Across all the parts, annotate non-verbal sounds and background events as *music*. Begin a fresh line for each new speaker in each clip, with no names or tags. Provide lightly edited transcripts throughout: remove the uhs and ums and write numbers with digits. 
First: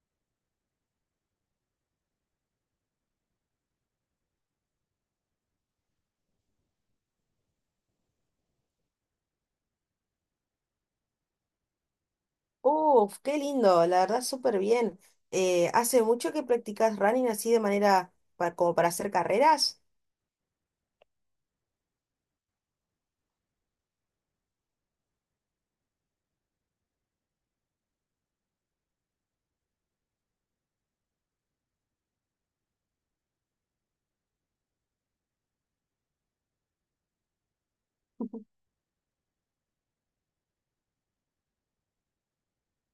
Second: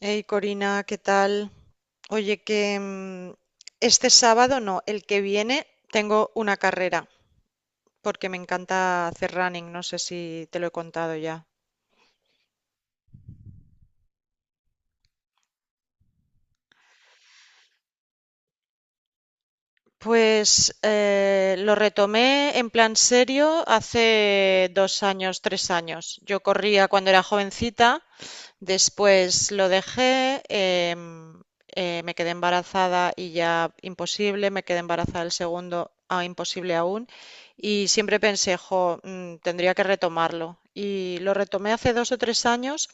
Hey Corina, ¿qué tal? Oye, que este sábado no, el que viene tengo una carrera porque me encanta hacer running, no sé si te lo he contado ya.
Uf, qué lindo, la verdad súper bien. ¿Hace mucho que practicas running así de manera como para hacer carreras?
Pues lo retomé en plan serio hace 2 años, 3 años. Yo corría cuando era jovencita. Después lo dejé, me quedé embarazada y ya imposible, me quedé embarazada el segundo, ah, imposible aún, y siempre pensé, jo, tendría que retomarlo. Y lo retomé hace 2 o 3 años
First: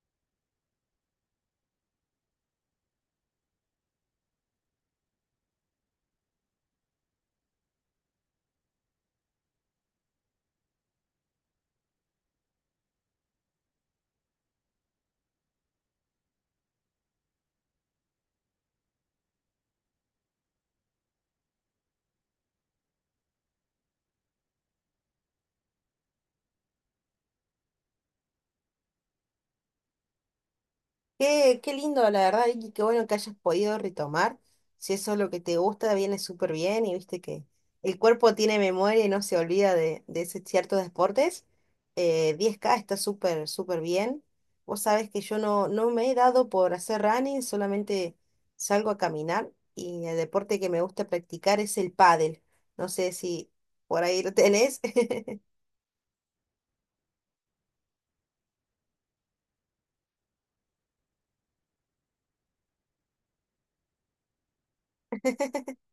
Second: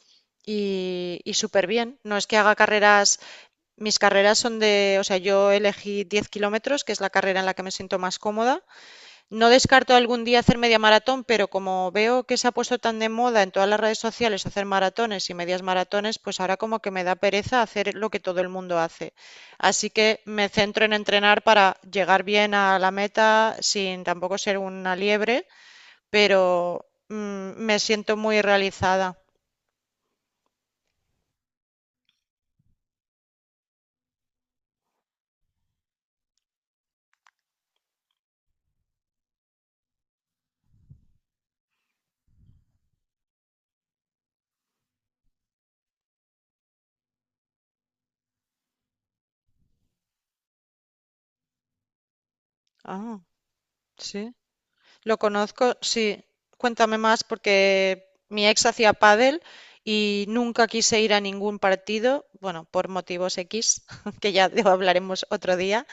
y súper bien. No es que haga carreras, mis carreras son de, o sea, yo elegí 10 kilómetros, que es la carrera en la que me siento más cómoda, no descarto algún día hacer media maratón, pero como veo que se ha puesto tan de moda en todas las redes sociales hacer maratones y medias maratones, pues ahora como que me da pereza hacer lo que todo el mundo hace. Así que me centro en entrenar para llegar bien a la meta sin tampoco ser una liebre, pero me siento muy realizada.
Qué lindo, la verdad, y qué bueno que hayas podido retomar. Si eso es lo que te gusta, viene súper bien y viste que el cuerpo tiene memoria y no se olvida de ciertos deportes. 10K está súper, súper bien. Vos sabés que yo no me he dado por hacer running, solamente salgo a caminar y el deporte que me gusta practicar es el pádel. No sé
Ah,
si por ahí
sí.
lo tenés.
Lo
*laughs*
conozco, sí. Cuéntame más porque mi ex hacía pádel y nunca quise ir a ningún partido, bueno, por motivos X, *laughs* hablaremos otro día,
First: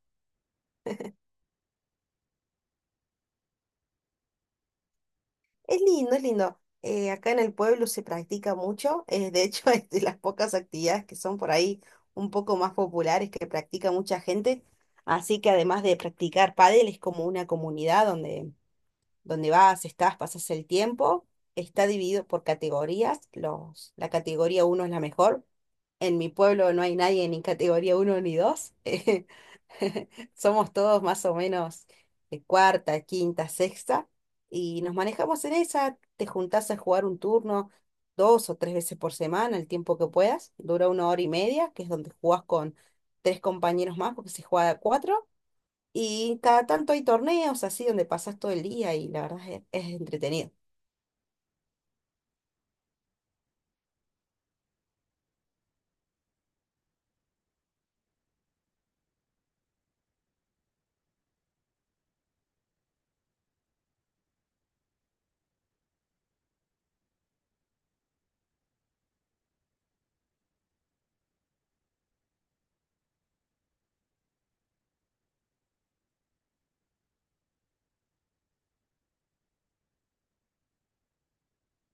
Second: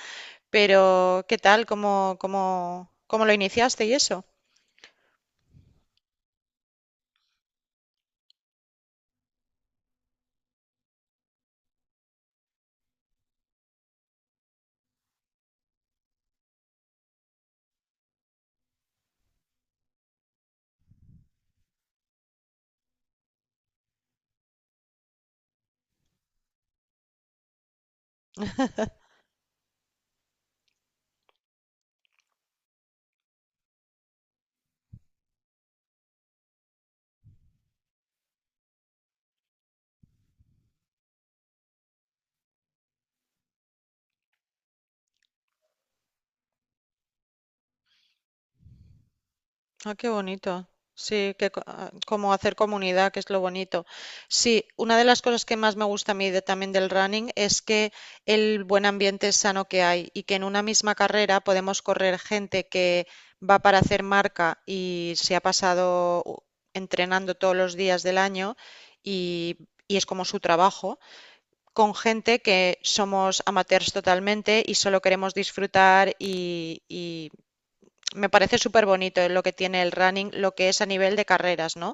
pero ¿qué tal? ¿Cómo lo iniciaste y eso?
Es lindo, es lindo. Acá en el pueblo se practica mucho. De hecho, *laughs* es de las pocas actividades que son por ahí un poco más populares que practica mucha gente. Así que además de practicar pádel, es como una comunidad donde vas, estás, pasas el tiempo. Está dividido por categorías. La categoría uno es la mejor. En mi pueblo no hay nadie ni categoría uno ni 2. *laughs* *laughs* Somos todos más o menos de cuarta, quinta, sexta y nos manejamos en esa. Te juntás a jugar un turno dos o tres veces por semana, el tiempo que puedas. Dura una hora y media, que es donde jugás con tres compañeros más porque se juega a cuatro. Y cada tanto hay torneos así donde pasás todo el día y la verdad es
Ah, qué
entretenido.
bonito. Sí, como hacer comunidad, que es lo bonito. Sí, una de las cosas que más me gusta a mí también del running es que el buen ambiente sano que hay y que en una misma carrera podemos correr gente que va para hacer marca y se ha pasado entrenando todos los días del año y, y es como su trabajo, con gente que somos amateurs totalmente y solo queremos disfrutar y me parece súper bonito lo que tiene el running, lo que es a nivel de carreras, ¿no?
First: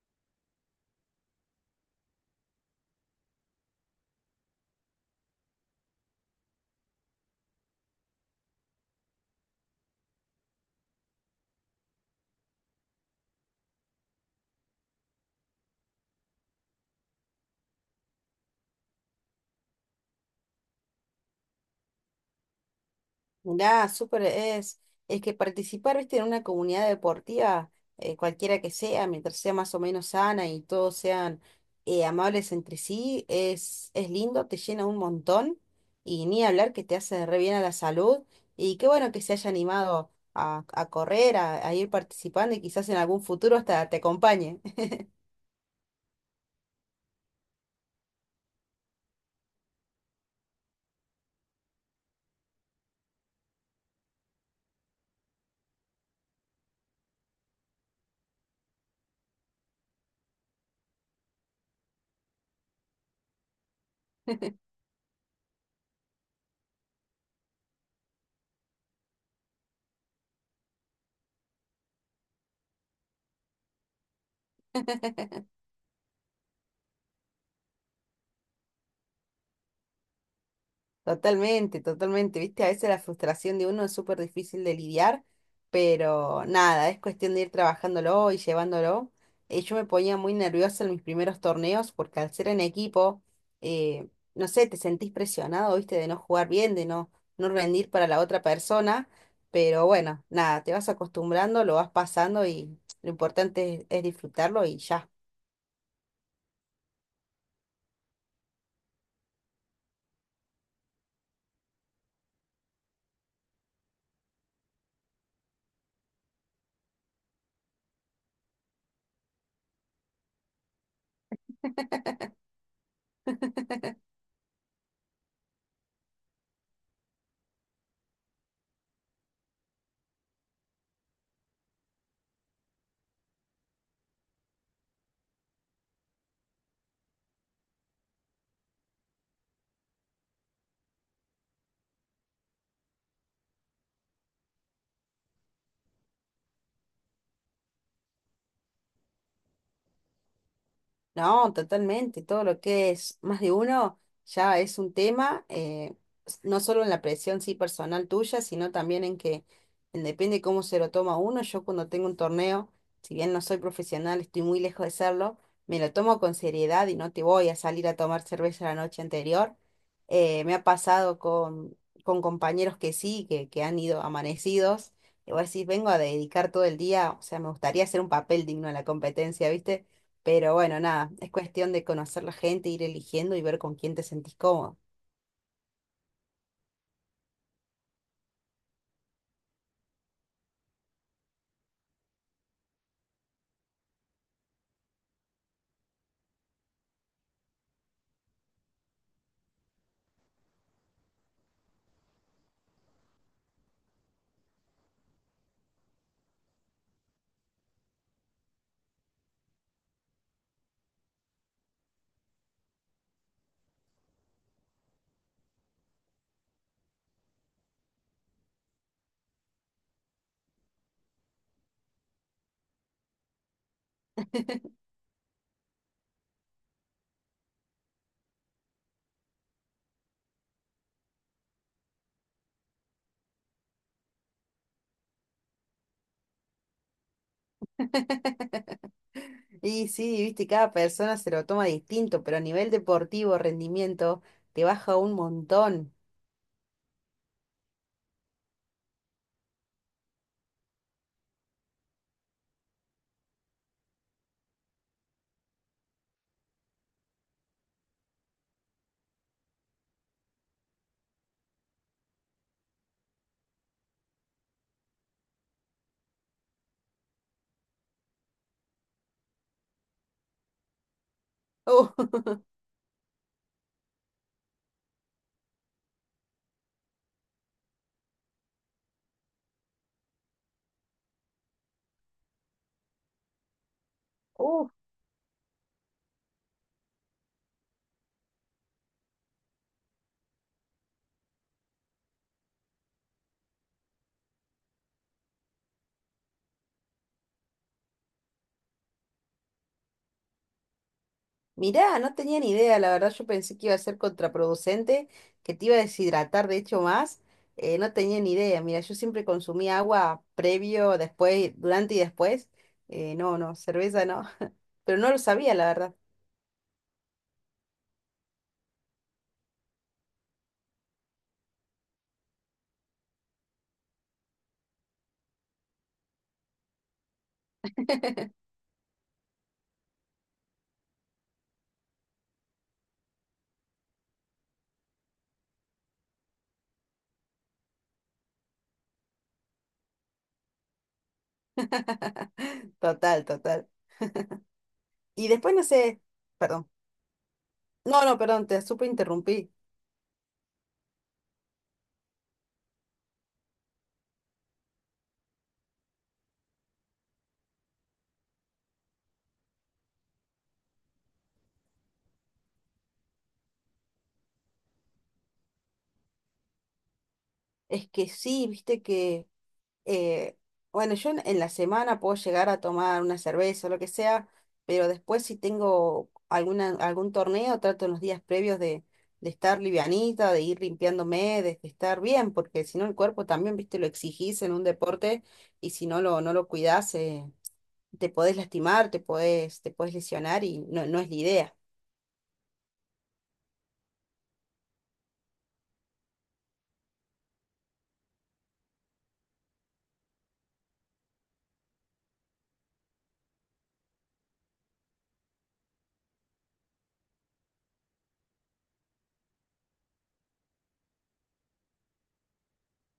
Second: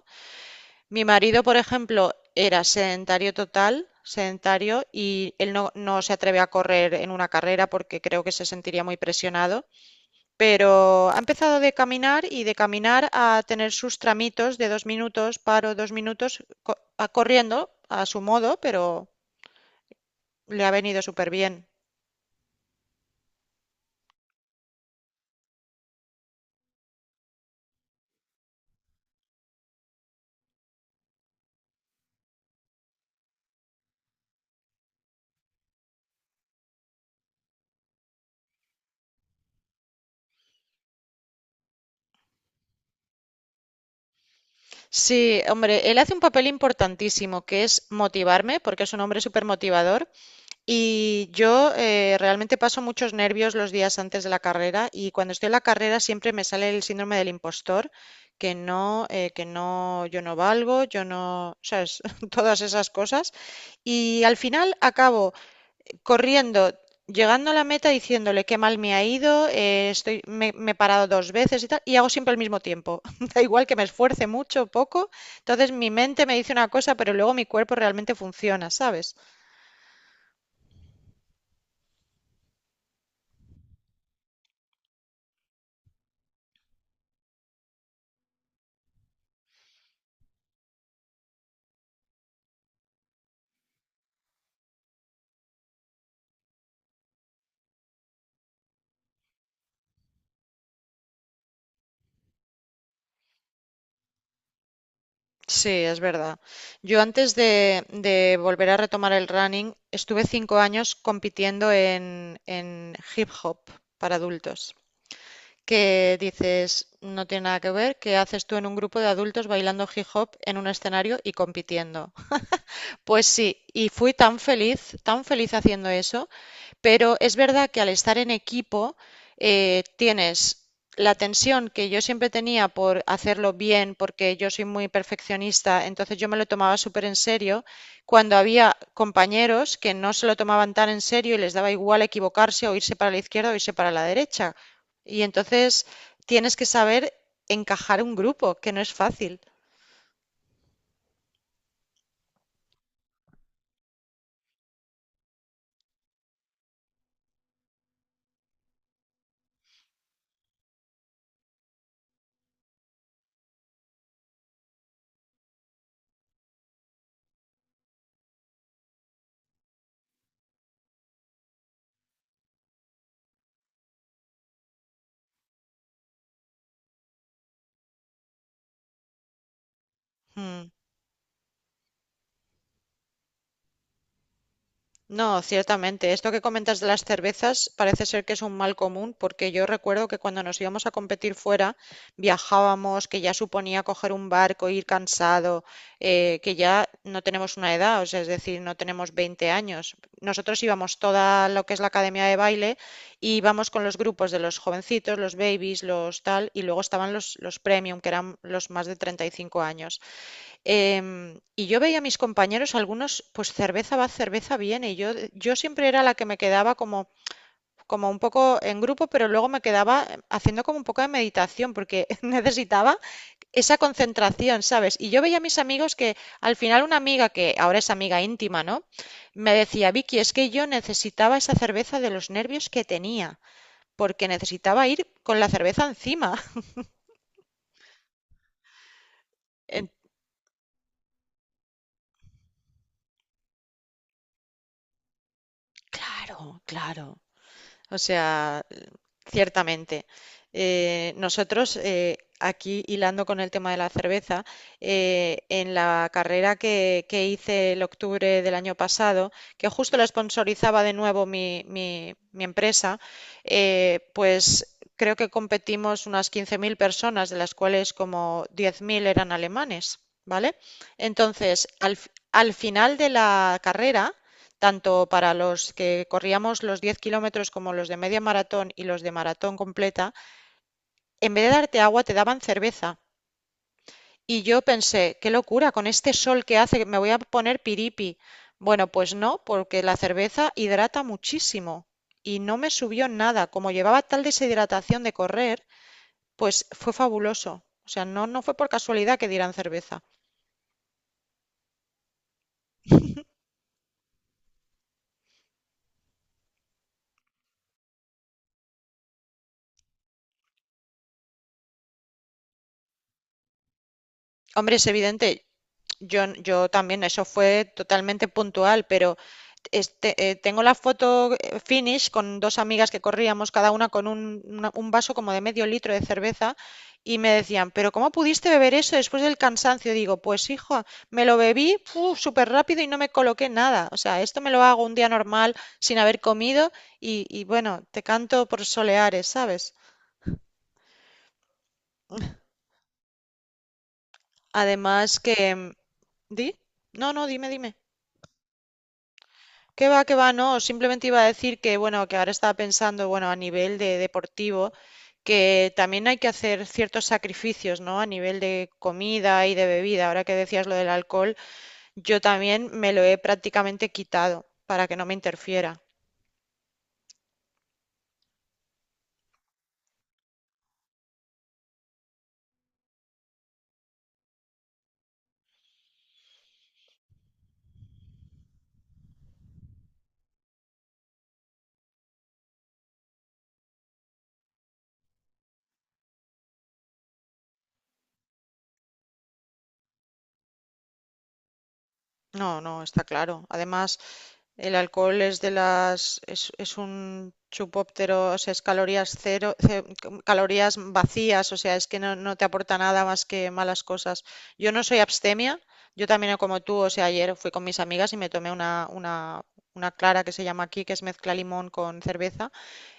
Mi marido, por ejemplo, era sedentario total, sedentario, y él no, no se atreve a correr en una carrera porque creo que se sentiría muy presionado, pero ha empezado de caminar y de caminar a tener sus tramitos de 2 minutos, paro 2 minutos, co- a corriendo a su modo, pero le ha venido súper bien.
Mirá, súper es. Es que participar, viste, en una comunidad deportiva, cualquiera que sea, mientras sea más o menos sana y todos sean amables entre sí, es lindo, te llena un montón y ni hablar que te hace re bien a la salud. Y qué bueno que se haya animado a correr, a ir participando y quizás en algún futuro hasta te acompañe.
Sí, hombre, él hace un papel importantísimo, que es motivarme, porque es un hombre súper motivador. Y yo realmente paso muchos nervios los días antes de la carrera y cuando estoy en la carrera siempre me sale el síndrome del impostor, que no, yo no valgo, yo no, sabes, *laughs* todas esas cosas. Y al final acabo corriendo, llegando a la meta diciéndole qué mal me ha ido, me he parado dos veces y tal, y hago siempre el mismo tiempo. *laughs* Da igual que me esfuerce mucho o poco,
*laughs*
entonces mi mente me dice una cosa, pero luego mi cuerpo realmente funciona, ¿sabes?
Totalmente, totalmente. Viste, a veces la frustración de uno es súper difícil de lidiar, pero nada, es cuestión de ir trabajándolo y llevándolo. Yo me ponía muy nerviosa en mis primeros torneos porque al ser en equipo, eh, no sé, te sentís presionado, viste, de no jugar bien, de no rendir para la otra persona, pero bueno, nada, te vas acostumbrando, lo vas pasando y lo importante es disfrutarlo y ya.
Sí, es verdad. Yo antes de volver a retomar el running, estuve 5 años compitiendo en hip hop para adultos, que dices, no tiene nada que ver, que haces tú en un grupo de adultos bailando hip hop en un escenario y compitiendo. Pues sí, y
*laughs*
fui tan feliz haciendo eso. Pero es verdad que al estar en equipo tienes la tensión que yo siempre tenía por hacerlo bien, porque yo soy muy perfeccionista, entonces yo me lo tomaba súper en serio, cuando había compañeros que no se lo tomaban tan en serio y les daba igual equivocarse o irse para la izquierda o irse para la derecha. Y entonces tienes que saber encajar un grupo, que no es fácil.
No, totalmente. Todo lo que es más de uno ya es un tema, no solo en la presión sí personal tuya, sino también en que en depende cómo se lo toma uno. Yo cuando tengo un torneo, si bien no soy profesional, estoy muy lejos de serlo, me lo tomo con seriedad y no te voy a salir a tomar cerveza la noche anterior. Me ha pasado con compañeros que sí, que han ido amanecidos. Y vos decís, vengo a dedicar todo el día, o sea, me gustaría hacer un papel digno en la competencia, ¿viste? Pero
Mm.
bueno, nada, es cuestión de conocer la gente, ir eligiendo y ver con quién te sentís cómodo.
No, ciertamente. Esto que comentas de las cervezas parece ser que es un mal común, porque yo recuerdo que cuando nos íbamos a competir fuera, viajábamos, que ya suponía coger un barco, ir cansado, que ya no tenemos una edad, o sea, es decir, no tenemos 20 años. Nosotros íbamos toda lo que es la academia de baile y íbamos con los grupos de los jovencitos, los babies, los tal, y luego estaban los premium, que eran los más de 35 años. Y yo veía a mis compañeros, algunos, pues cerveza va, cerveza viene. Y yo siempre era la que me quedaba como un poco en grupo, pero luego me quedaba haciendo como un poco de meditación, porque *laughs* necesitaba esa concentración, ¿sabes? Y yo veía a mis amigos que al final una amiga, que ahora es amiga íntima, ¿no? Me decía, Vicky, es que yo necesitaba esa cerveza de los nervios que tenía, porque necesitaba ir con la cerveza encima.
*laughs* Y
*laughs* En-
sí, viste, cada persona se lo toma distinto, pero a nivel deportivo, rendimiento, te baja un montón.
Claro, claro. O sea, ciertamente. Nosotros, aquí hilando con el tema de la cerveza, en la carrera que hice el octubre del año pasado, que justo la sponsorizaba de nuevo mi empresa, pues creo que competimos unas 15.000 personas, de las cuales como 10.000 eran alemanes, ¿vale? Entonces,
Uh,
al final de la carrera, tanto para los que corríamos los 10 kilómetros como los de media maratón y los de maratón completa, en vez de darte agua te daban cerveza. Y
*laughs*
yo
uh,
pensé, qué locura, con este sol que hace, me voy a poner piripi. Bueno, pues no, porque la cerveza hidrata muchísimo y no me subió nada. Como llevaba tal deshidratación de correr, pues fue fabuloso. O sea, no, no fue por casualidad que dieran cerveza.
mirá, no tenía ni idea, la verdad yo pensé que iba a ser contraproducente, que te iba a deshidratar de hecho más. No tenía ni idea, mira, yo siempre consumí agua previo, después, durante y después. No, no, cerveza no, *laughs*
Hombre, es
pero no lo
evidente,
sabía, la verdad.
yo también, eso fue totalmente puntual, pero este, tengo la foto finish con dos amigas que corríamos, cada una con un vaso como de medio litro de cerveza, y me decían, pero ¿cómo pudiste beber eso después del cansancio? Digo, pues hijo, me lo bebí súper rápido y no me coloqué nada. O sea, esto me lo hago un día normal sin haber comido y bueno, te canto por soleares, ¿sabes?
*laughs* Total, total.
Además
Y
que...
después no
mm,
sé,
¿Di?
perdón.
No, no, dime, dime.
No, no, perdón, te súper interrumpí.
Que va, no. Simplemente iba a decir que, bueno, que ahora estaba pensando, bueno, a nivel de deportivo, que también hay que hacer ciertos sacrificios, ¿no? A nivel de comida y de bebida. Ahora que decías lo del alcohol, yo también me lo he prácticamente quitado para que no me interfiera.
Es que sí, viste que, eh, bueno, yo en la semana puedo llegar a tomar una cerveza o lo que sea, pero después si tengo algún torneo, trato en los días previos de estar livianita, de ir limpiándome, de estar bien, porque si no el cuerpo también, viste, lo exigís en un deporte y si no lo cuidás, te podés lastimar, te podés lesionar y no, no es la idea.
No, no, está claro. Además, el alcohol es es un chupóptero, o sea, es calorías cero, calorías vacías, o sea, es que no, no te aporta nada más que malas cosas. Yo no soy abstemia, yo también no como tú, o sea, ayer fui con mis amigas y me tomé una clara que se llama aquí, que es mezcla limón con cerveza,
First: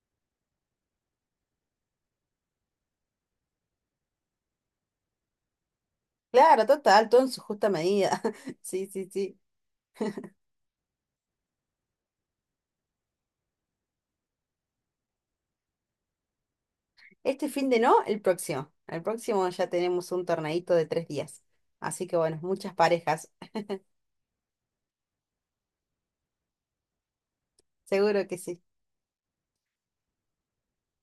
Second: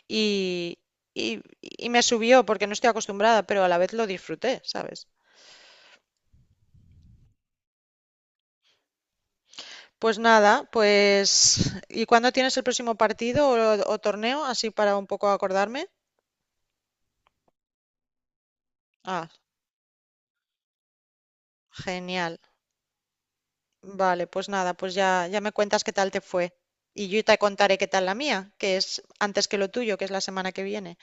y, y me subió porque no estoy acostumbrada, pero a la vez lo disfruté, ¿sabes?
Claro, total, todo en su justa medida. *laughs* Sí, sí, sí.
Pues nada, pues ¿y cuándo tienes el próximo partido o torneo? Así para un poco acordarme.
Este fin de no, el próximo. El
Ah,
próximo ya tenemos un torneito de 3 días. Así que
genial.
bueno, muchas parejas.
Vale, pues nada, pues ya, ya me cuentas qué tal te fue. Y yo te contaré qué tal la
Seguro que
mía,
sí.
que es antes que lo tuyo, que es la semana que viene.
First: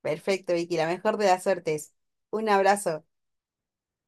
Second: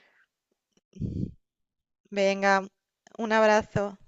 Perfecto, Vicky, la mejor de las suertes. Un
Venga,
abrazo.
un abrazo.